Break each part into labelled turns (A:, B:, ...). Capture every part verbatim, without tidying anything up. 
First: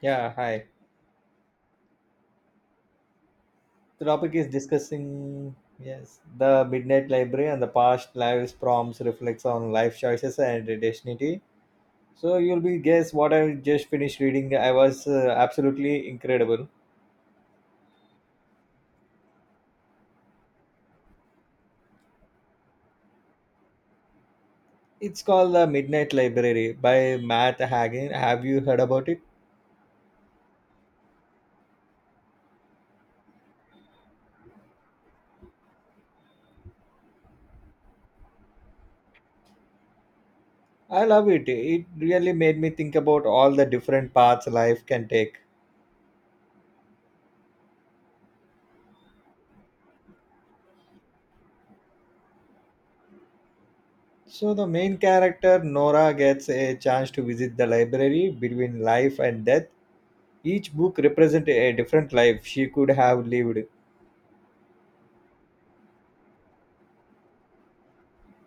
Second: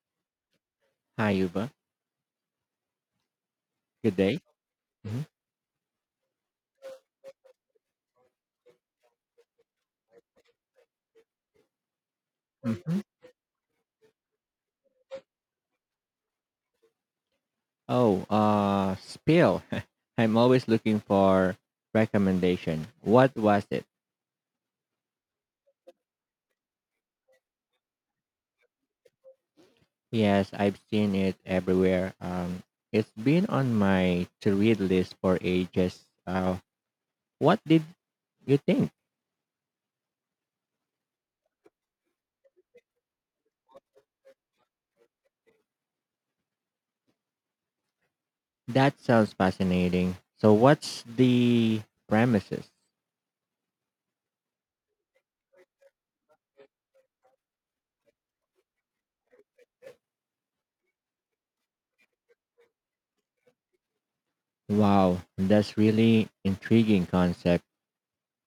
A: Yeah, hi.
B: Hi, Yuba.
A: The
B: Good
A: topic
B: day.
A: is
B: Mm-hmm.
A: discussing yes the Midnight Library and the past lives prompts reflects on life choices and destiny. So you'll be
B: hmm
A: guess what I just finished reading. I was uh, absolutely incredible.
B: Oh, uh, spill. I'm always looking for recommendation. What was it?
A: It's called the Midnight Library by Matt Hagen. Have you heard about it?
B: Yes, I've seen it everywhere. Um, it's been on my to-read list for ages. Uh, what did you think?
A: I love it. It really made me think about all the different paths life can take.
B: That sounds fascinating. So, what's the premises?
A: So the main character Nora gets a chance to visit the library between life and death. Each book represents a different life she could have lived.
B: Wow, that's really intriguing concept.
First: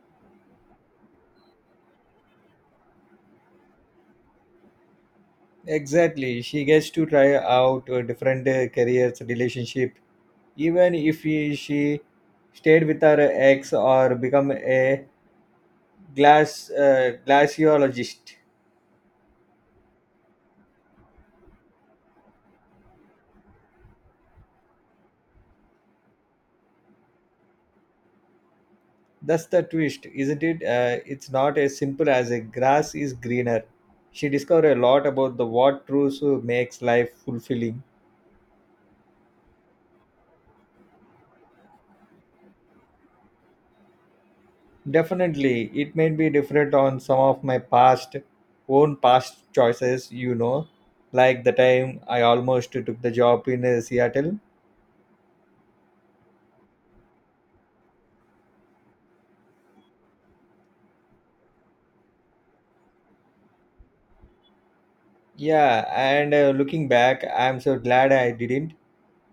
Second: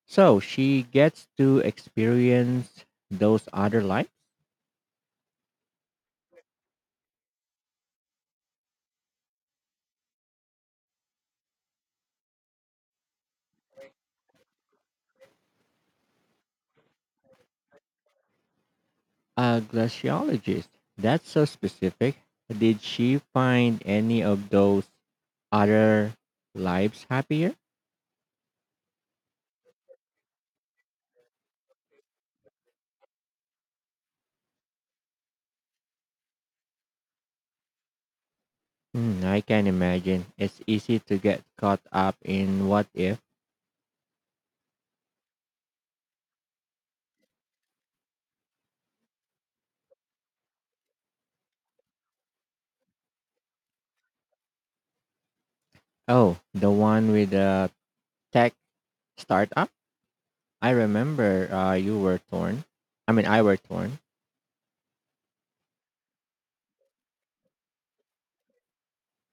B: So she gets to experience those other lives.
A: Exactly, she gets to try out uh, different uh, careers, relationship, even if he, she stayed with her ex or become a glass uh, glaciologist.
B: A glaciologist. That's so specific. Did she find any of those other lives happier?
A: That's the twist, isn't it? Uh, it's not as simple as a grass is greener. She discovered a lot about the what truth makes life fulfilling.
B: Hmm, I can imagine. It's easy to get caught up in what if.
A: Definitely, it may be different on some of my past own past choices, you know, like the time I almost took the job in uh, Seattle.
B: Oh, the one with the tech startup? I remember uh, you were torn. I mean, I were torn.
A: Yeah, and uh, looking back, I'm so glad I didn't.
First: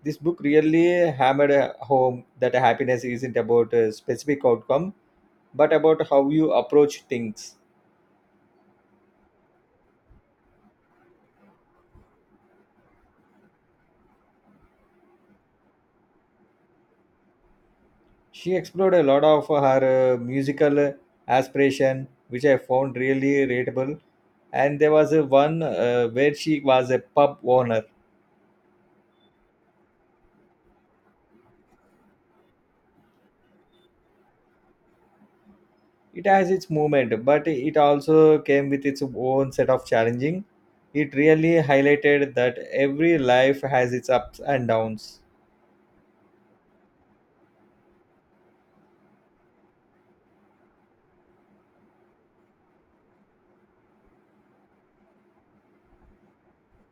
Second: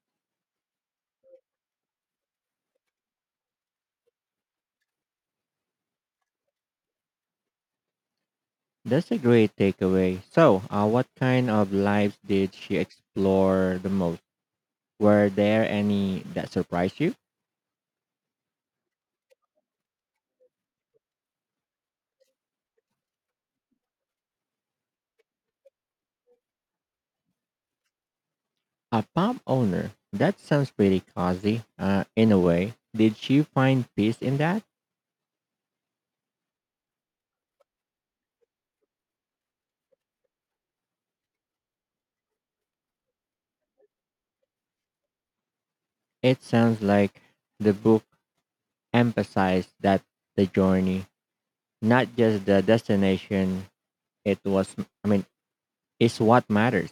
A: This book really hammered uh, home that happiness isn't about a specific outcome, but about how you approach things.
B: That's a great takeaway. So, uh, what kind of lives did she explore the most? Were there any that surprised you?
A: She explored a lot of her uh, musical aspiration which I found really relatable. And there was a one uh, where she was a pub owner.
B: A pub owner. That sounds pretty cozy, uh, in a way. Did she find peace in that?
A: It has its movement but it also came with its own set of challenging. It really highlighted that every life has its ups and downs.
B: It sounds like the book emphasized that the journey, not just the destination, it was, I mean, is what matters.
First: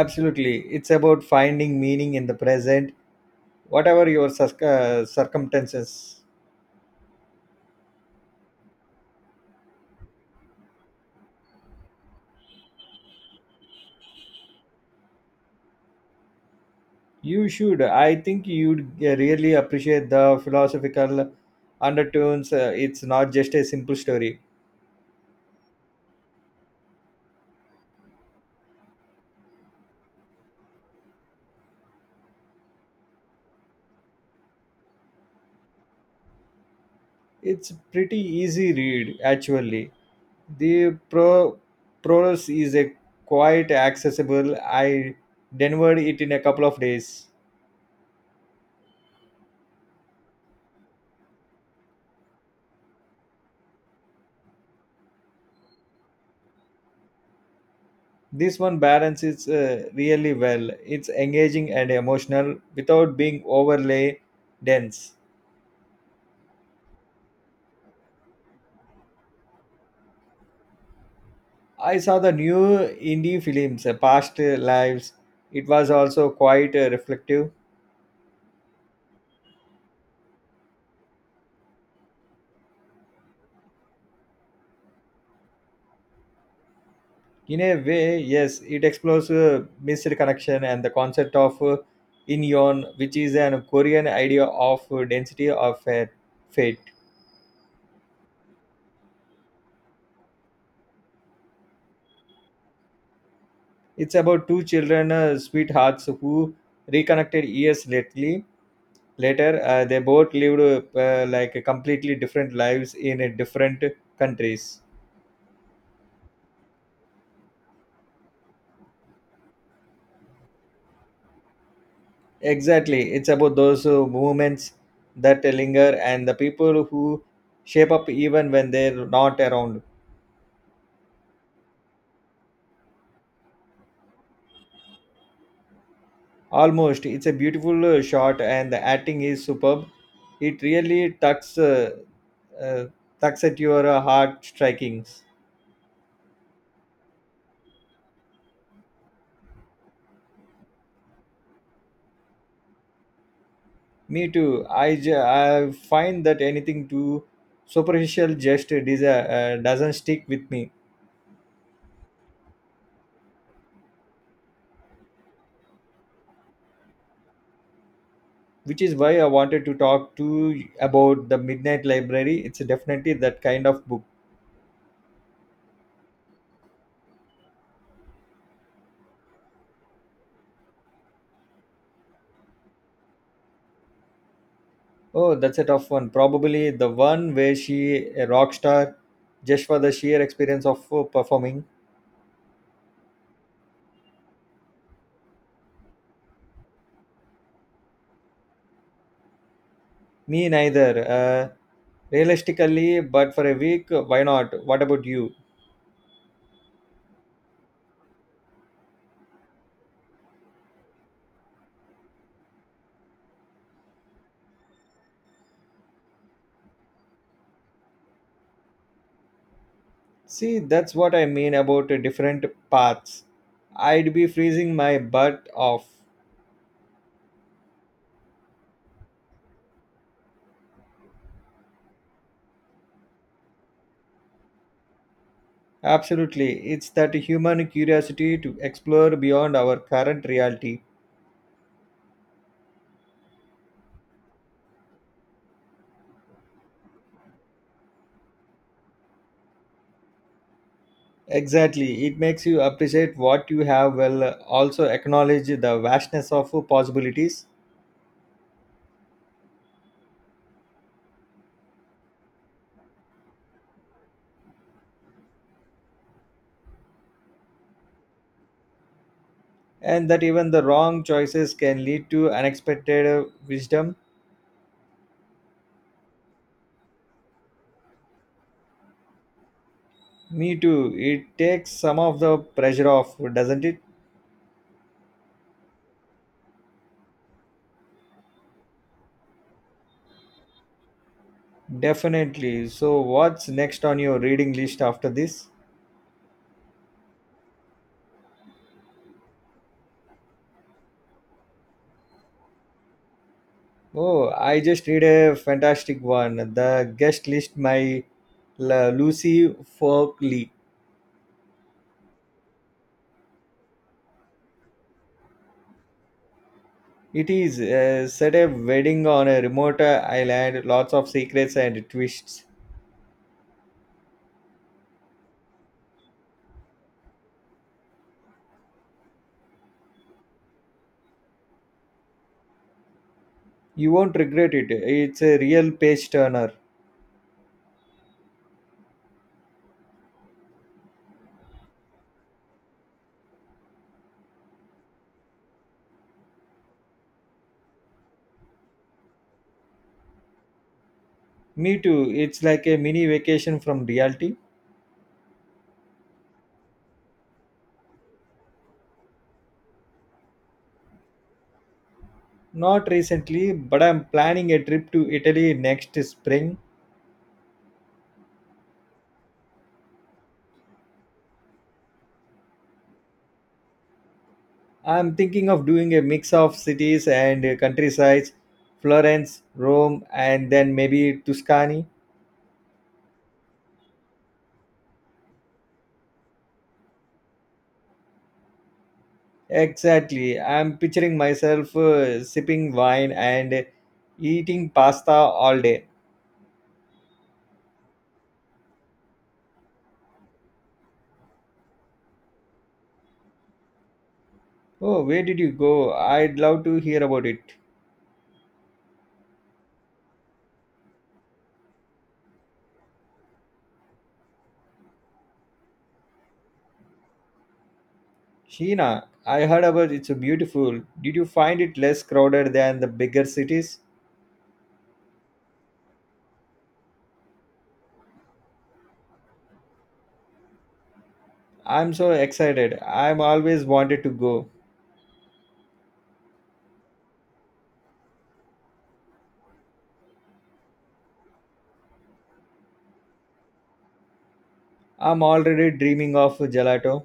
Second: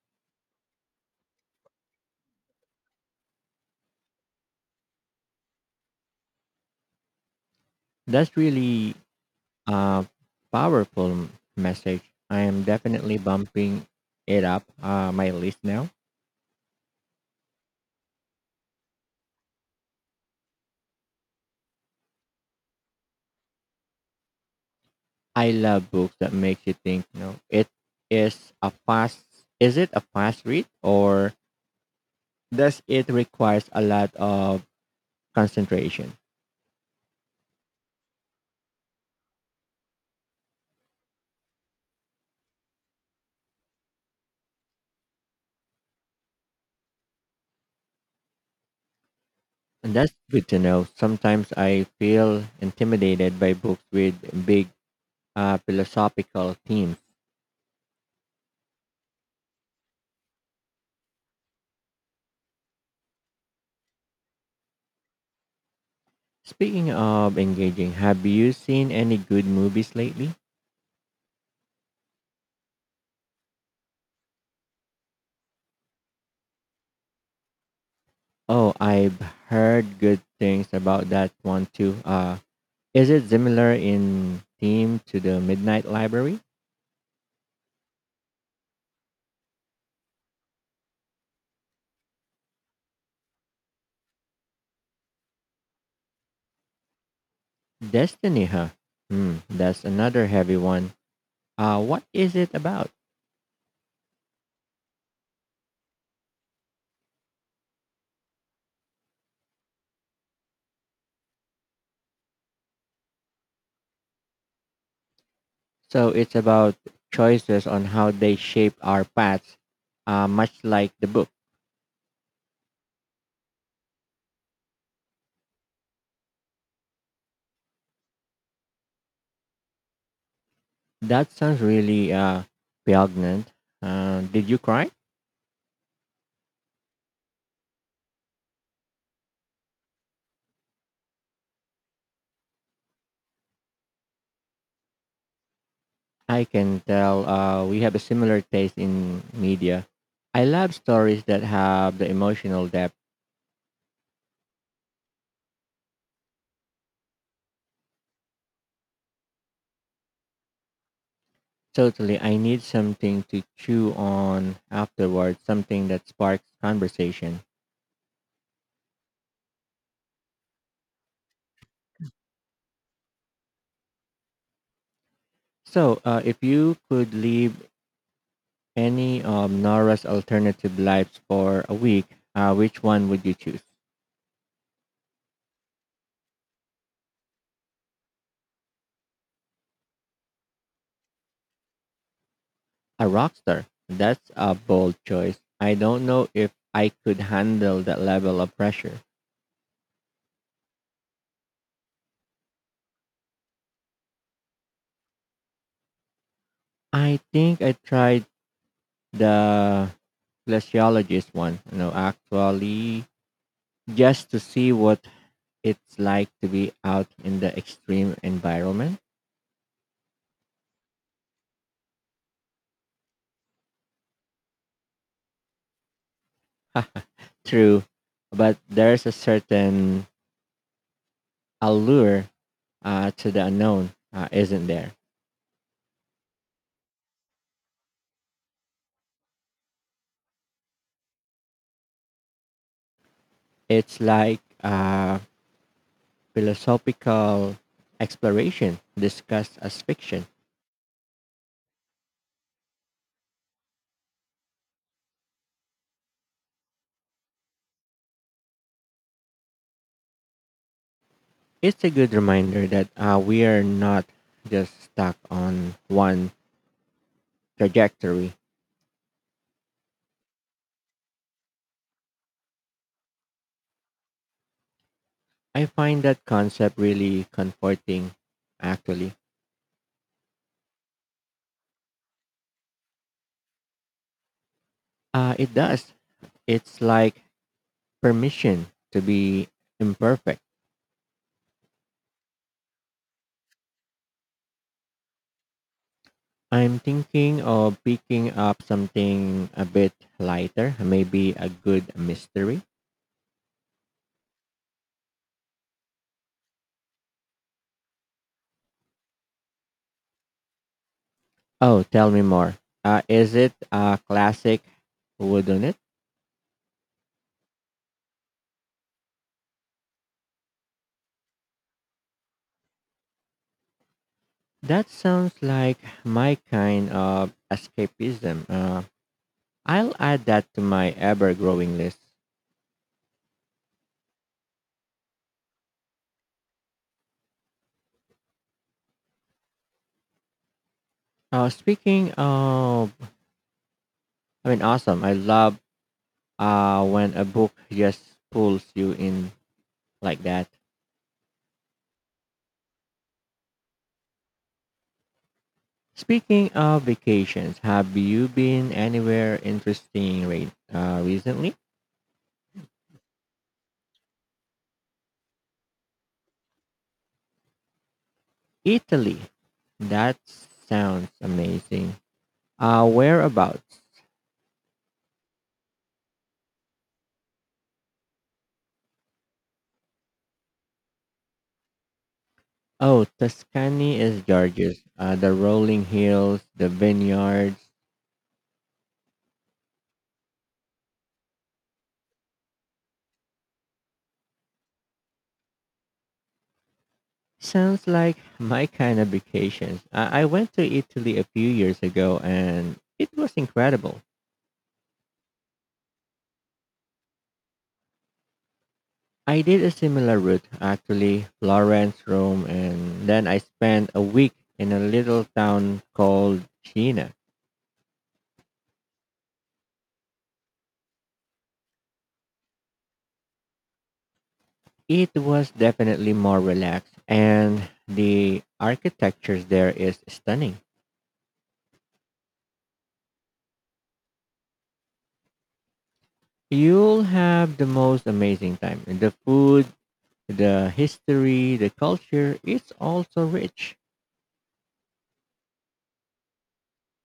A: Absolutely, it's about finding meaning in the present, whatever your circ- uh, circumstances.
B: That's really a powerful m- message. I am definitely bumping it up uh, my list now.
A: You should. I think you'd really appreciate the philosophical undertones. Uh, it's not just a simple story.
B: I love books that makes you think, you know, it is a fast, is it a fast read or thus, it requires a lot of concentration.
A: It's pretty easy read actually. The pro prose is a quite accessible. I devoured it in a couple of days.
B: And that's good to know. Sometimes I feel intimidated by books with big uh, philosophical themes.
A: This one balances uh, really well. It's engaging and emotional without being overly dense.
B: Speaking of engaging, have you seen any good movies lately?
A: I saw the new indie films, uh, Past uh, Lives. It was also quite uh, reflective.
B: Oh, I've heard good things about that one too. Uh, is it similar in theme to the Midnight Library?
A: In a way, yes, it explores uh, missed connection and the concept of uh, inyeon, which is an Korean idea of uh, density of uh, fate.
B: Destiny, huh? Hmm, that's another heavy one. Uh, what is it about?
A: It's about two children, uh, sweethearts, who reconnected years lately. Later, uh, they both lived uh, like completely different lives in uh, different countries.
B: So it's about choices on how they shape our paths, uh, much like the book.
A: Exactly. It's about those uh, movements that linger and the people who shape up even when they're not around.
B: That sounds really uh, poignant. Uh, did you cry?
A: Almost. It's a beautiful uh, shot and the acting is superb. It really tucks, uh, uh, tucks at your uh, heart strikings.
B: I can tell uh, we have a similar taste in media. I love stories that have the emotional depth.
A: Me too. I, j- I find that anything too superficial just dis- uh, doesn't stick with me.
B: Totally, I need something to chew on afterwards, something that sparks conversation.
A: Which is why I wanted to talk to you about the Midnight Library. It's definitely that kind of book.
B: So, uh, if you could leave any of Nora's alternative lives for a week, uh, which one would you choose?
A: Oh, that's a tough one. Probably the one where she a rock star just for the sheer experience of uh, performing.
B: A rock star. That's a bold choice. I don't know if I could handle that level of pressure.
A: Me neither. Uh, realistically, but for a week, why not? What about you?
B: I think I tried the glaciologist one, you know, actually just to see what it's like to be out in the extreme environment.
A: See, that's what I mean about uh, different paths. I'd be freezing my butt off.
B: Ha, true, but there's a certain allure uh, to the unknown, uh, isn't there?
A: Absolutely. It's that human curiosity to explore beyond our current reality.
B: It's like a philosophical exploration discussed as fiction.
A: Exactly. It makes you appreciate what you have while uh, also acknowledge the vastness of uh, possibilities.
B: It's a good reminder that uh, we are not just stuck on one trajectory.
A: And that even the wrong choices can lead to unexpected uh, wisdom.
B: I find that concept really comforting, actually.
A: Me too. It takes some of the pressure off, doesn't it?
B: Uh, it does. It's like permission to be imperfect.
A: Definitely. So, what's next on your reading list after this?
B: I'm thinking of picking up something a bit lighter, maybe a good mystery.
A: Oh, I just read a fantastic one. The guest list by La Lucy Folkley.
B: Oh, tell me more. Uh, is it a classic, wouldn't it?
A: It is uh, set a wedding on a remote uh, island, lots of secrets and twists.
B: That sounds like my kind of escapism. Uh, I'll add that to my ever growing list.
A: You won't regret it. It's a real page turner.
B: Uh, speaking of, I mean, awesome. I love uh, when a book just pulls you in like that.
A: Me too. It's like a mini vacation from reality.
B: Speaking of vacations, have you been anywhere interesting re- uh, recently?
A: Not recently, but I'm planning a trip to Italy next spring.
B: Italy. That sounds amazing. Uh, whereabouts?
A: I'm thinking of doing a mix of cities and uh, countrysides, Florence, Rome, and then maybe Tuscany.
B: Oh, Tuscany is gorgeous. Uh, the rolling hills, the vineyards.
A: Exactly. I'm picturing myself uh, sipping wine and uh, eating pasta all day.
B: Sounds like my kind of vacations. I I went to Italy a few years ago and it was incredible.
A: Oh, where did you go? I'd love to hear about it.
B: I did a similar route actually, Florence, Rome, and then I spent a week in a little town called China.
A: Sheena, I heard about it's beautiful. Did you find it less crowded than the bigger cities?
B: It was definitely more relaxed and the architecture there is stunning.
A: I'm so excited. I'm always wanted to go.
B: You'll have the most amazing time. The food, the history, the culture, it's also rich.
A: I'm already dreaming of gelato.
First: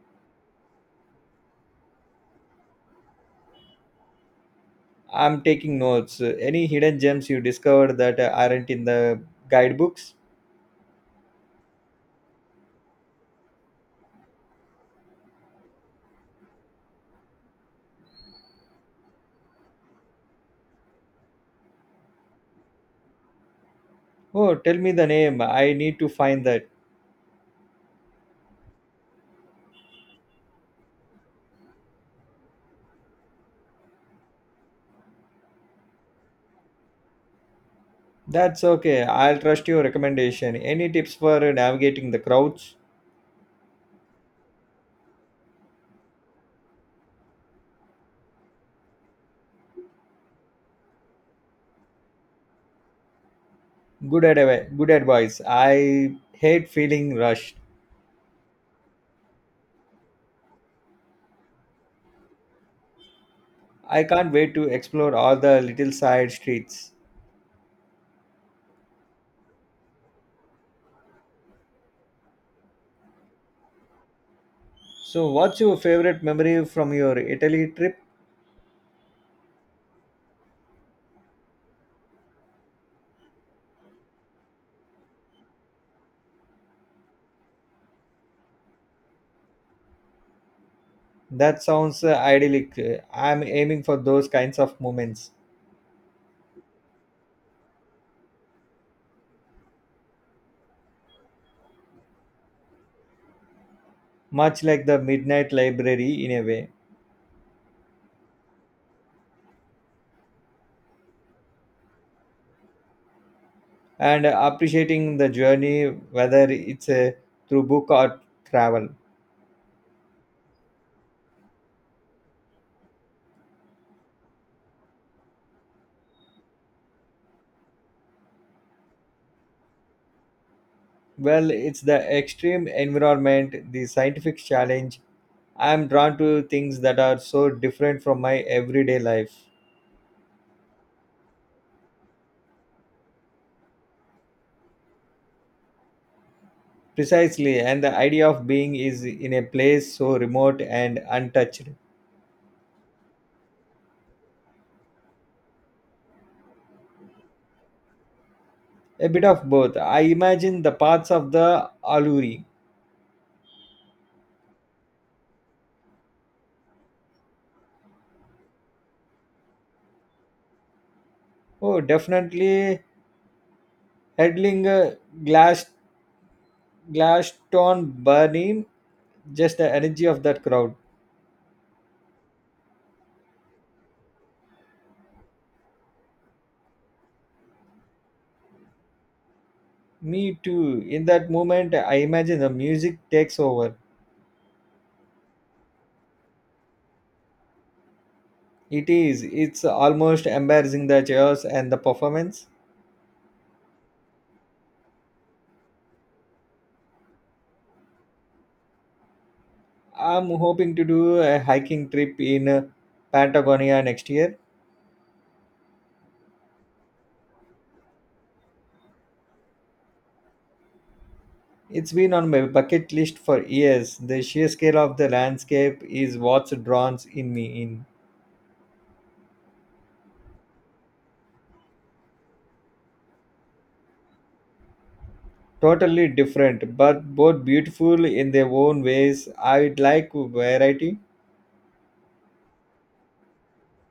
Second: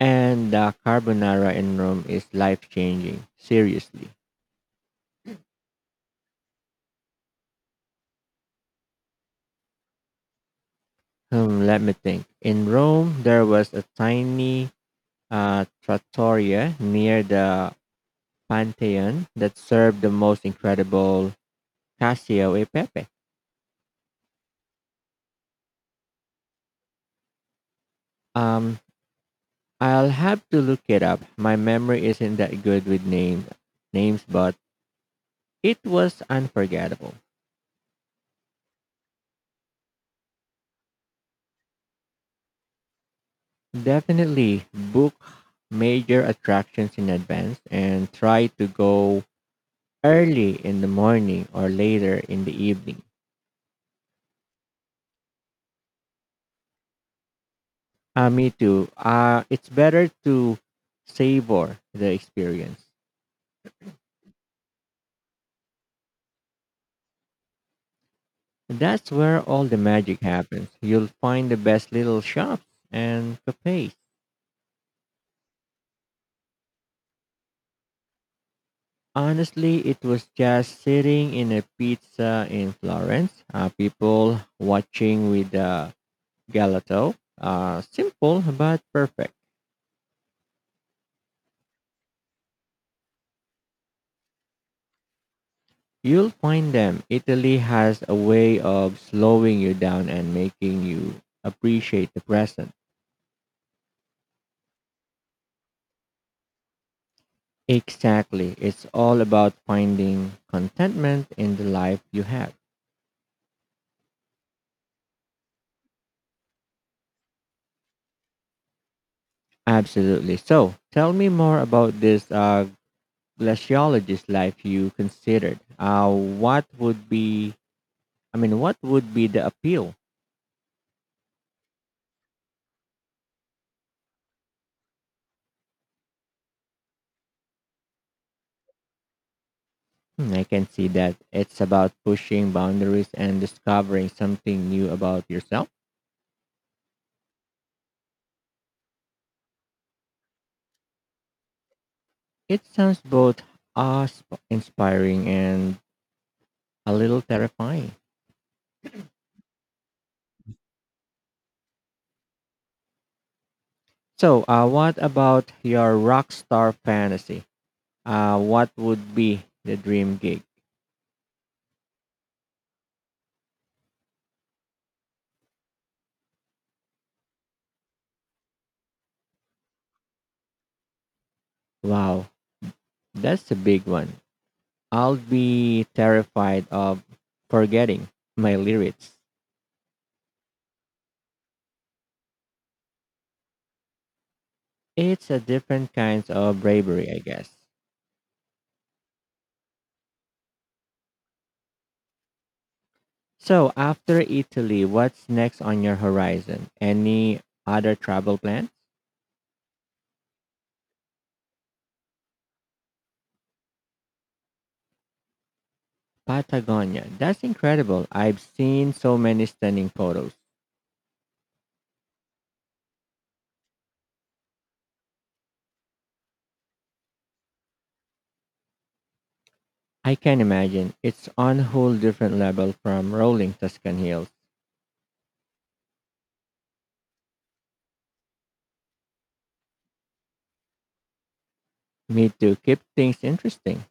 B: And the carbonara in Rome is life changing. Seriously.
A: I'm taking notes. Any hidden gems you discovered that aren't in the guidebooks?
B: Hmm, let me think. In Rome, there was a tiny uh, trattoria near the Pantheon that served the most incredible Casio e Pepe.
A: Oh, tell me the name. I need to find that.
B: Um, I'll have to look it up. My memory isn't that good with name, names, but it was unforgettable.
A: That's okay. I'll trust your recommendation. Any tips for navigating the crowds?
B: Definitely book major attractions in advance and try to go early in the morning or later in the evening.
A: Good advice. Good advice. I hate feeling rushed.
B: Uh, me too. Uh, it's better to savor the experience.
A: I can't wait to explore all the little side streets.
B: That's where all the magic happens. You'll find the best little shops and cafes.
A: So, what's your favorite memory from your Italy trip?
B: Honestly, it was just sitting in a pizza in Florence, uh, people watching with the gelato. Uh, simple but perfect.
A: That sounds uh, idyllic. Uh, I'm aiming for those kinds of moments,
B: You'll find them. Italy has a way of slowing you down and making you appreciate the present.
A: much like the Midnight Library in a way,
B: Exactly. It's all about finding contentment in the life you have.
A: and appreciating the journey, whether it's uh, through book or travel.
B: Absolutely. So, tell me more about this uh, glaciologist life you considered. Uh, what would be, I mean, what would be the appeal?
A: Well, it's the extreme environment, the scientific challenge. I'm drawn to things that are so different from my everyday life.
B: Hmm, I can see that it's about pushing boundaries and discovering something new about yourself.
A: Precisely, and the idea of being is in a place so remote and untouched.
B: It sounds both awe-sp- inspiring and a little terrifying.
A: A bit of both. I imagine the parts of the Aluri.
B: So, uh, what about your rock star fantasy? Uh, what would be the dream gig?
A: Oh, definitely headling uh, Glass Glaston burning just the energy of that crowd.
B: Wow, that's a big one. I'll be terrified of forgetting my lyrics.
A: Me too. In that moment, I imagine the music takes over.
B: It's a different kind of bravery, I guess.
A: It is. It's almost embarrassing the chairs and the performance.
B: So, after Italy, what's next on your horizon? Any other travel plan?
A: I'm hoping to do a hiking trip in uh, Patagonia next year.
B: Patagonia. That's incredible. I've seen so many stunning photos.
A: It's been on my bucket list for years. The sheer scale of the landscape is what's drawn in me in.
B: I can imagine it's on a whole different level from rolling Tuscan hills.
A: Totally different, but both beautiful in their own ways. I'd like variety.
B: Me to keep things interesting.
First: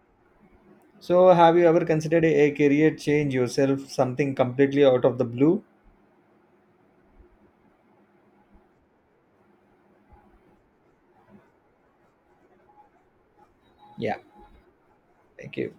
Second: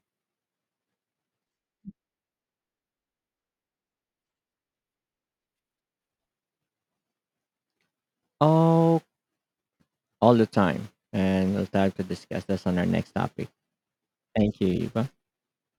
A: So, have you ever considered a career change yourself, something completely out of the blue?
B: Oh, all the time. And we'll have to discuss this on our next topic.
A: Yeah,
B: Thank you, Eva.
A: thank you.